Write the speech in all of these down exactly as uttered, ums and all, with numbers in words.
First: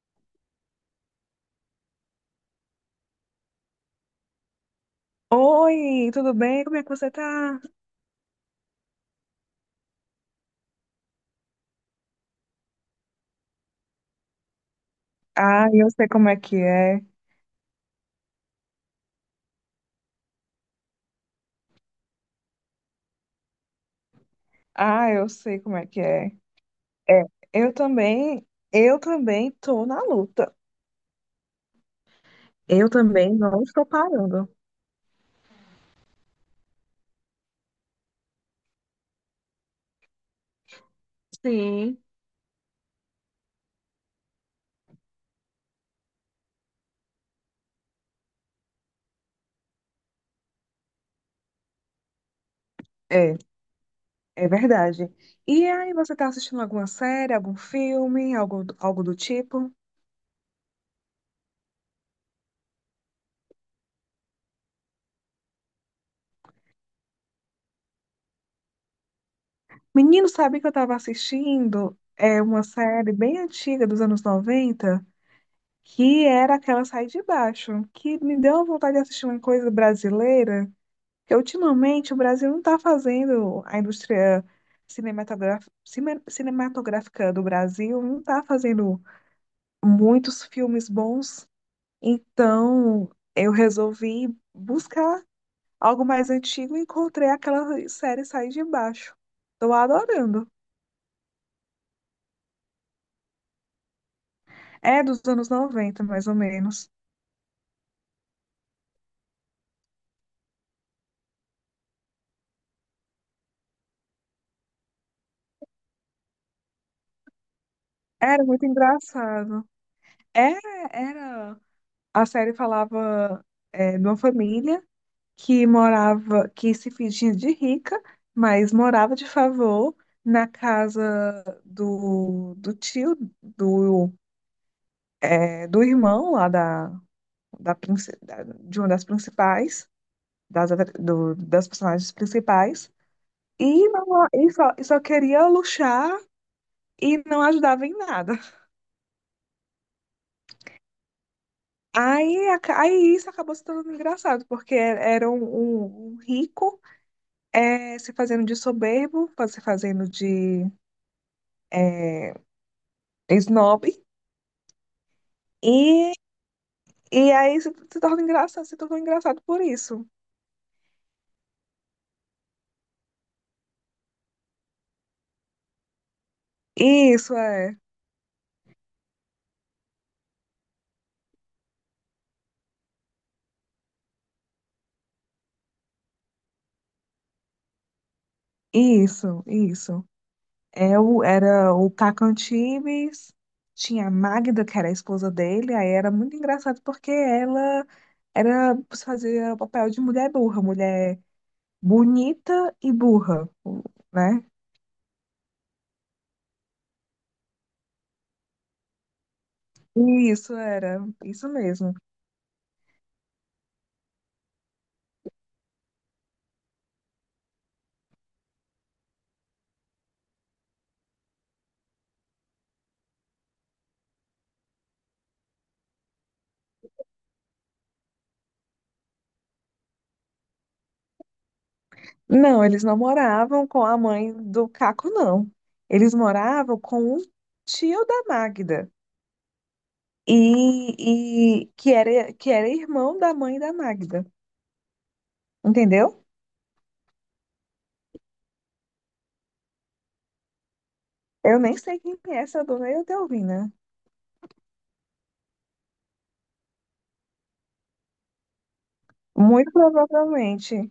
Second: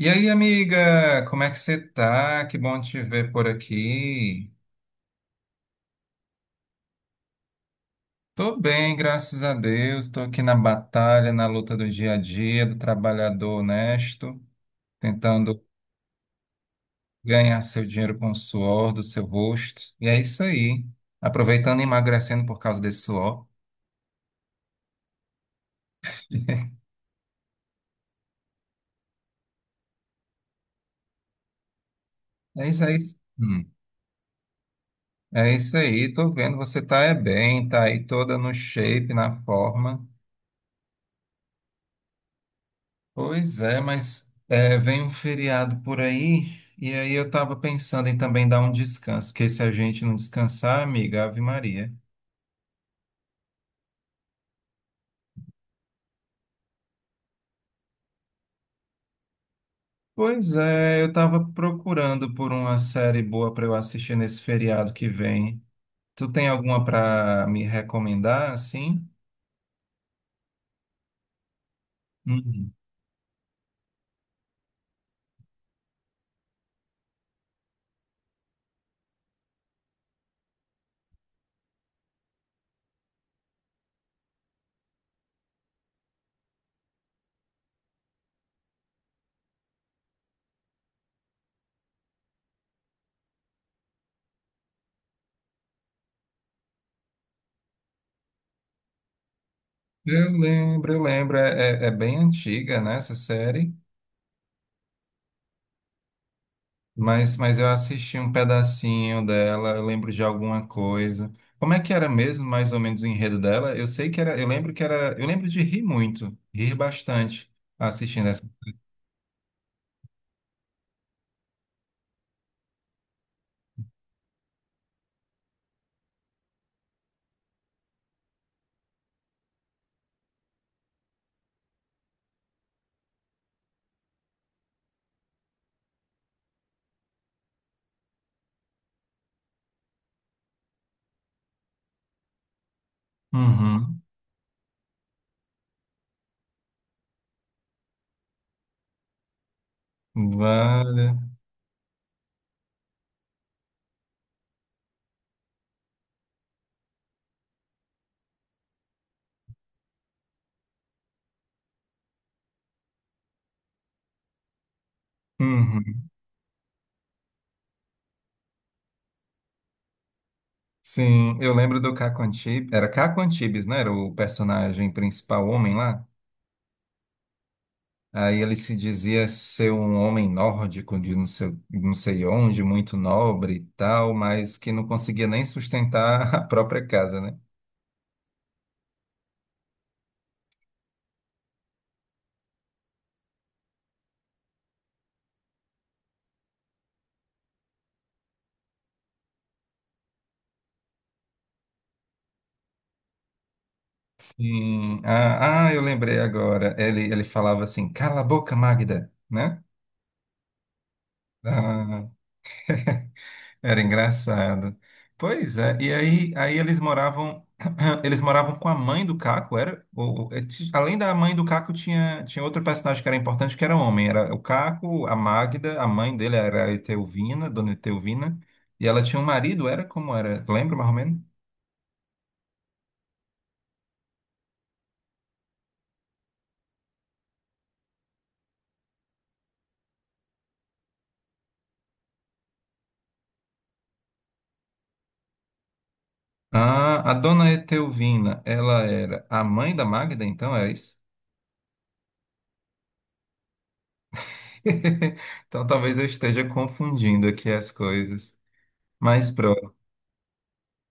E aí, amiga, como é que você tá? Que bom te ver por aqui. Oi, tudo bem? Como é que você tá? Tô bem, graças a Deus. Tô aqui na batalha, na luta do dia a dia, do trabalhador honesto, tentando Ah, eu sei como é que é. ganhar seu dinheiro com o suor do seu rosto. E é isso aí. Aproveitando e emagrecendo por causa desse suor. Ah, eu sei como é que é. É, eu também, eu também tô na luta. É isso Eu aí. também não Hum. estou parando. É isso aí. Tô vendo, você tá é bem, tá aí toda no shape, na forma. Sim. Pois é, mas é, vem um feriado por aí, e aí eu tava pensando em também dar um descanso, porque se a gente não descansar, amiga, Ave Maria. É, é verdade. E aí, você tá assistindo alguma série, algum filme, algo, algo do tipo? Pois é, eu tava procurando por uma série boa para eu assistir nesse feriado que vem. Tu tem alguma para me recomendar, assim? Menino, sabe que eu tava assistindo é uma Uhum. série bem antiga dos anos noventa, que era aquela Sai de Baixo, que me deu vontade de assistir uma coisa brasileira. Porque ultimamente o Brasil não está fazendo a indústria cinematográfica, cinematográfica do Brasil não está fazendo muitos filmes bons. Então eu resolvi buscar algo mais antigo, e encontrei aquela série Sai de Baixo. Estou Eu adorando. lembro, eu lembro, é, é é bem antiga, né, essa série. É dos anos noventa, mais ou menos. Mas, mas eu assisti um pedacinho dela, eu lembro de alguma coisa. Como é que era mesmo, mais ou menos, o enredo dela? Eu sei que era, eu lembro que era, eu lembro de rir muito, rir bastante assistindo essa. Era muito engraçado. Era, era. A série falava, é, de uma família que morava, que se fingia de rica, mas morava de favor na casa do, do tio, do, é, do irmão lá da, da, princi- da- de uma das principais, das, atra- do- das personagens principais, e, Uhum. não- e só, e só queria luxar e não ajudava em nada. Vale. Aí, aca- aí isso acabou se tornando engraçado, porque era um, um- um rico, é, se fazendo de soberbo, fa- se fazendo de é, snob. Uhum. E, e aí se, se torna engraçado, se tornou engraçado por isso. Sim, eu lembro do Caco Antibes, era Caco Antibes, né? Era o personagem principal, o homem lá. Isso, é. Aí ele se dizia ser um homem nórdico de não sei, não sei onde, muito nobre e tal, mas que não conseguia nem sustentar a própria casa, né? Isso, isso. É o, era o Tacan Tibes. Tinha a Magda, que era a esposa dele. Aí era muito engraçado porque ela era fazia o papel de mulher burra, mulher bonita e burra, né? Sim. Ah, ah, eu lembrei agora. Ele, ele falava assim, cala a boca, Magda, né? Isso era, isso mesmo. Ah, era engraçado. Pois é, e aí, aí eles moravam, eles moravam com a mãe do Caco, era? Ou, ou- eh, ti- além da mãe do Caco, tinha, tinha outro personagem que era importante, que era homem. Era o Caco, a Magda, a mãe dele era a Etelvina, dona Etelvina, e ela tinha um marido, era como era? Lembra mais ou menos? Não, eles não moravam com a mãe do Caco, não. Eles moravam com o tio da Magda. E, e que era, que era irmão da mãe da Magda. Entendeu? Ah, a dona Etelvina, ela era a mãe da Magda, então, era isso? Eu nem sei quem é essa dona Eudalvina. Então talvez eu esteja confundindo aqui as coisas. Mas Muito pronto. provavelmente.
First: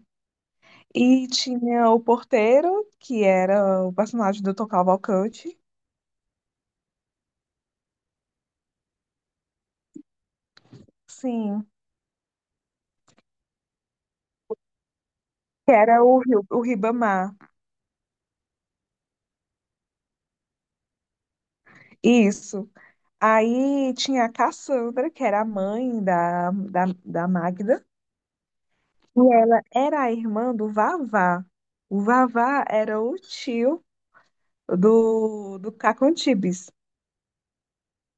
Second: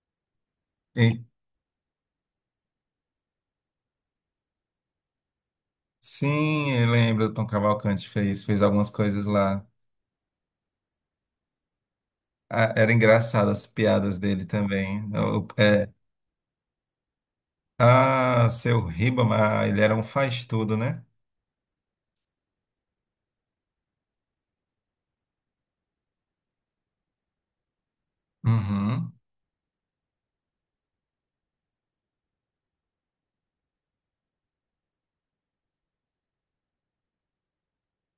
E- E tinha o porteiro, que era o personagem do Tom Cavalcante. sim, eu lembro, o Tom Cavalcante fez, fez algumas coisas lá. Sim. Ah, era engraçado as piadas dele também. O- Que é, era o, Ri- o Ribamar. ah, seu Ribamar, ele era um faz-tudo, né? Isso. Aí tinha a Cassandra, que era a mãe da, da, da Magda. Uhum. E ela era a irmã do Vavá. O Vavá era o tio do, do Cacantibis.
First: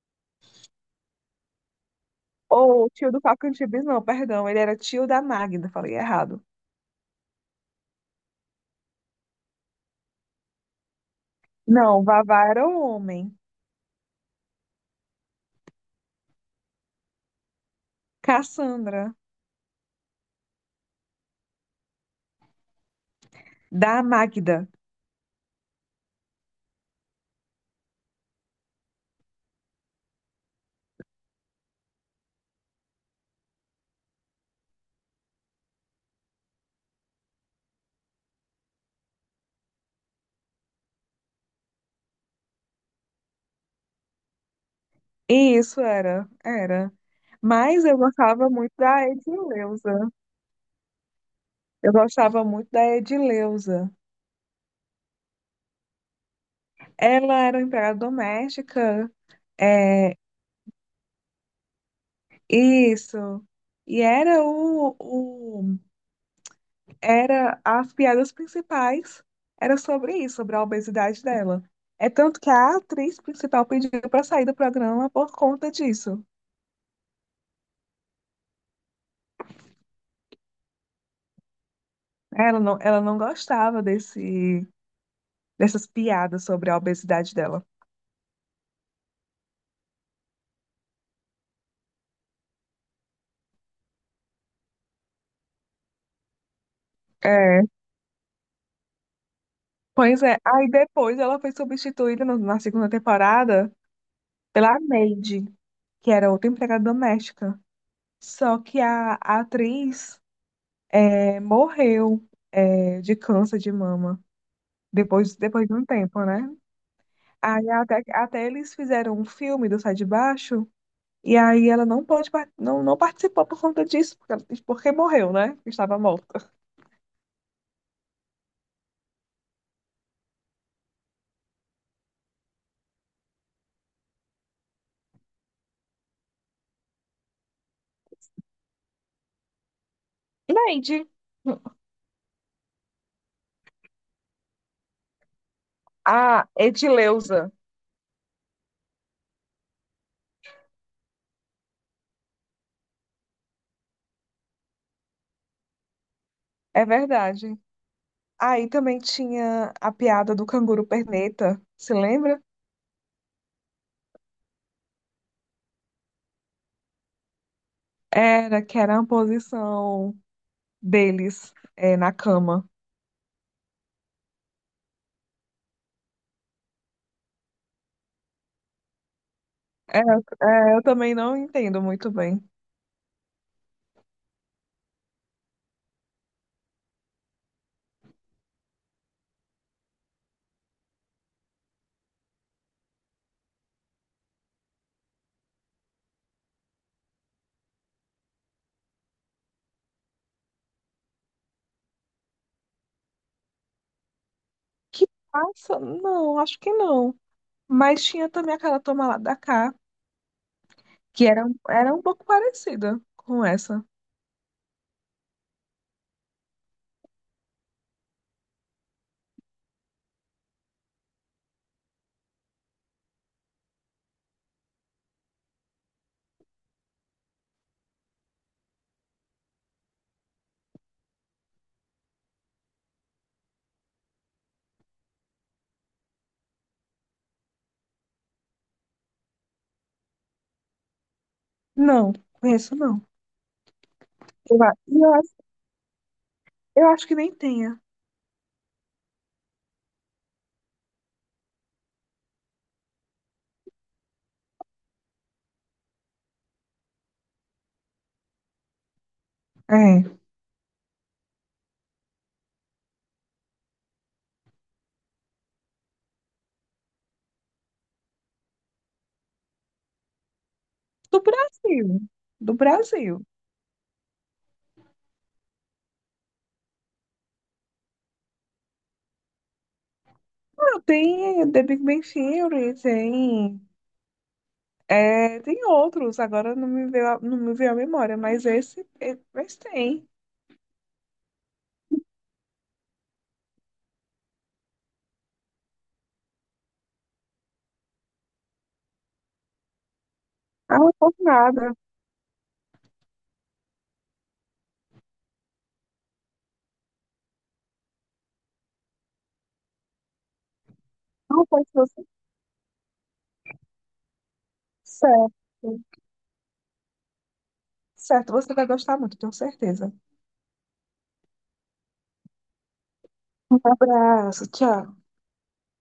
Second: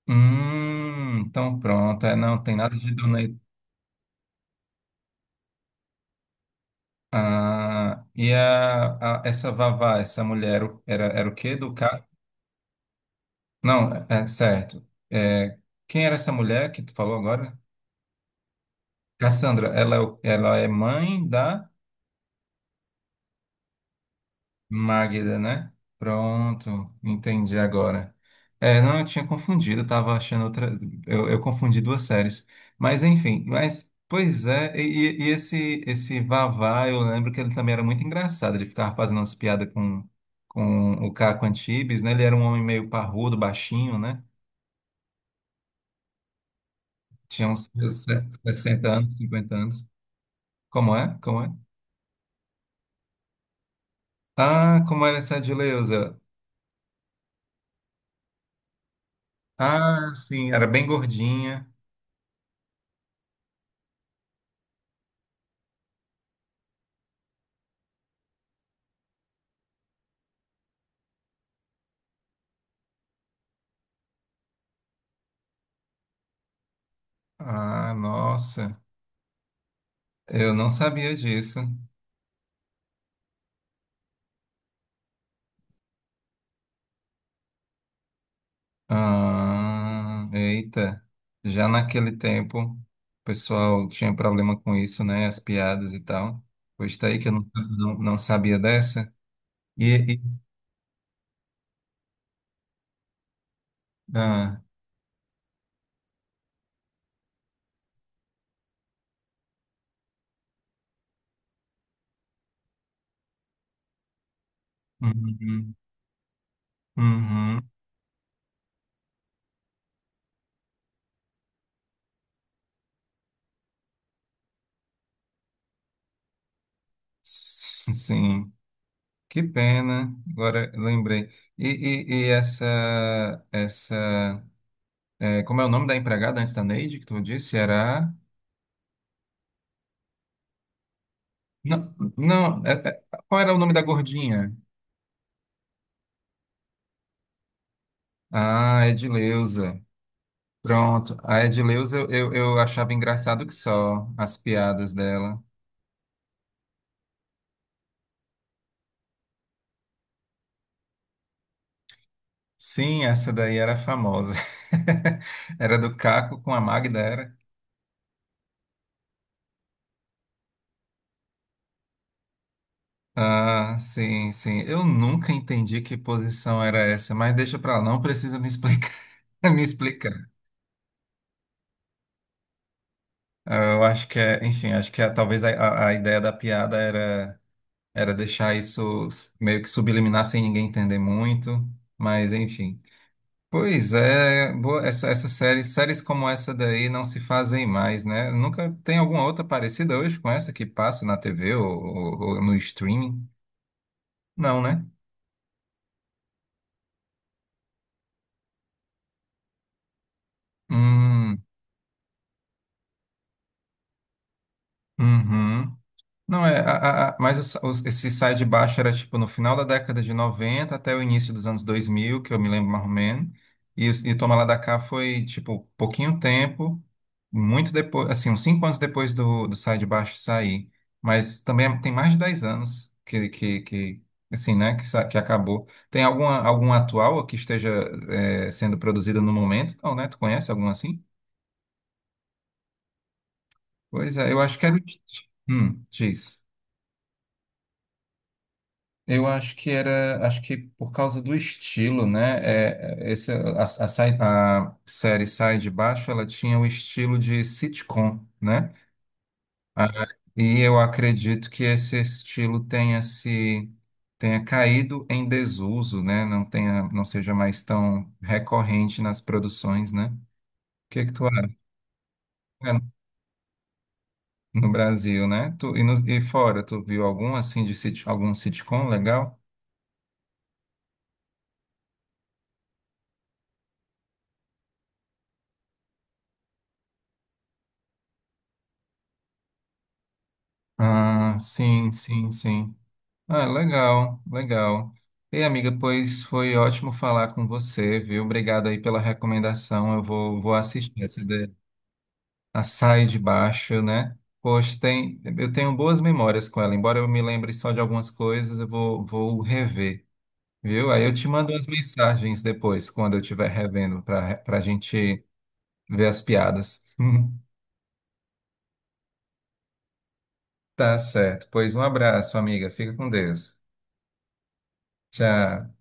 Hum, então pronto. É, não, tem Ou nada o de tio do dona... E- Cacantibis, não, perdão. Ele era tio da Magda, falei errado. Ah, e a, a- essa Vavá, essa mulher, o- era, era o quê? Do Não, carro? o Vavá era o homem. Não, é é certo. É, quem era essa mulher que tu falou agora? Cassandra, Cassandra, ela, é o- ela é mãe da da Magda. Magda, né? Pronto, entendi agora. É, não, eu tinha confundido, eu tava achando outra. Eu, eu confundi duas séries. Mas enfim, mas pois é, e, e- e esse, esse Vavá, eu lembro que ele também era muito engraçado, ele ficava fazendo umas piadas com, com o Caco Antibes, né? Ele era um homem meio parrudo, baixinho, né? Isso era, era. Tinha uns Mas eu gostava muito sessenta da anos, cinquenta anos. Edileuza. Como é? Como é? Eu gostava muito da Edileuza. Ah, como era essa de Leusa? Ela era uma empregada doméstica. Ah, É, sim, era bem gordinha. isso. E era o, o era as piadas principais era sobre isso, sobre a obesidade dela. É tanto que a atriz principal pediu para sair do programa por conta disso. Ah, nossa, eu não sabia disso. Ela não, ela não gostava desse, dessas piadas sobre a obesidade dela. Ah, eita, já naquele tempo o pessoal tinha problema com isso, né? As piadas e tal. Pois tá aí que eu não, É, não, não sabia dessa. E, pois é. e- Aí depois ela foi substituída no- na segunda temporada ah, pela Neide, que era outra empregada doméstica. Só que a, a atriz é, morreu, é, de câncer de mama, depois, depois de uhum, um tempo, né? uhum, Aí até, até eles fizeram um filme do Sai de Baixo, e aí ela não pode, par- não, não participou por conta disso, porque, ela- porque morreu, né? Estava morta. s- sim, que pena. Agora lembrei. E, e, e essa, essa, é, como é o nome da empregada antes da Neide que tu disse? Era? Neide. Não, não, é- é- qual era o nome da gordinha? A Edileuza. Ah, Edileuza. Pronto, a Edileuza eu, eu, eu achava engraçado que só as piadas dela. É verdade. Aí também tinha a piada do canguru perneta, se lembra? Sim, essa daí era famosa. Era do Caco com a Magda, era? Era, que era a posição deles, é, na cama. Ah, sim, sim. Eu nunca entendi que posição era essa, mas deixa pra lá, não precisa me explicar. Me É, explicar. é, eu também não entendo muito bem. Ah, eu acho que é, enfim, acho que é- talvez a, a a ideia da piada era. Era deixar isso meio que subliminar sem ninguém entender muito, mas enfim. Pois é, boa- essa, essa série, séries como essa daí não se fazem mais, né? Nunca tem alguma outra parecida hoje com essa que passa na T V ou, ou- ou no streaming? Não, né? Que passa? Não, acho que não. Mas tinha também aquela Toma Lá da Cá, que Hum, era, um, era um pouco parecida com essa. uhum. Não, é, a, a, a- mas os- os- esse Sai de Baixo era tipo no final da década de noventa até o início dos anos dois mil, que eu me lembro mais ou menos. E, os- e Toma Lá da Cá foi tipo pouquinho tempo, muito depois, assim, uns cinco anos depois do, do Sai de Baixo sair. Mas também tem mais de dez anos que, que, que assim, né, que, sa- que acabou. Tem alguma, alguma atual que esteja é, sendo produzida no momento? Não, né? Tu conhece alguma assim? Não, conheço não. Pois é, eu acho Eu, que a- era o. eu, acho- Hum, diz. eu acho que nem tenha. Eu acho que era, acho que por causa do estilo, né? É, é, esse, a, a sai- a série Sai de Baixo, ela tinha o estilo de sitcom, né? Ah, É. e eu acredito que esse estilo tenha se tenha caído em desuso, né? Não tenha, não seja mais tão recorrente nas produções, né? O que que Do tu acha? Brasil. Do É, Brasil. no Brasil, né? Tu, e, nos- e fora, tu viu algum assim de sit, algum sitcom legal? Ah, tem, eh, The Big Bang Theory, tem. É, tem outros, agora não me veio, a- não me veio a memória, mas esse, é- mas tem. Ah, sim, sim, sim. Ah, legal, legal. Ei, amiga, pois foi ótimo falar com você, viu? Obrigado aí pela recomendação. Eu vou, vou Ah, não assistir foi essa de nada. Açaí de Baixo, né? Poxa, tem, eu tenho boas memórias com ela, embora eu me lembre só de algumas coisas, eu vou, vou rever, viu? Aí eu te Não mando foi as se você. mensagens depois, quando eu estiver revendo, para para a gente Certo. ver as piadas. Certo, você vai gostar muito, tenho certeza. Tá certo. Pois um abraço, amiga. Fica com Deus. Um abraço, tchau. Tchau.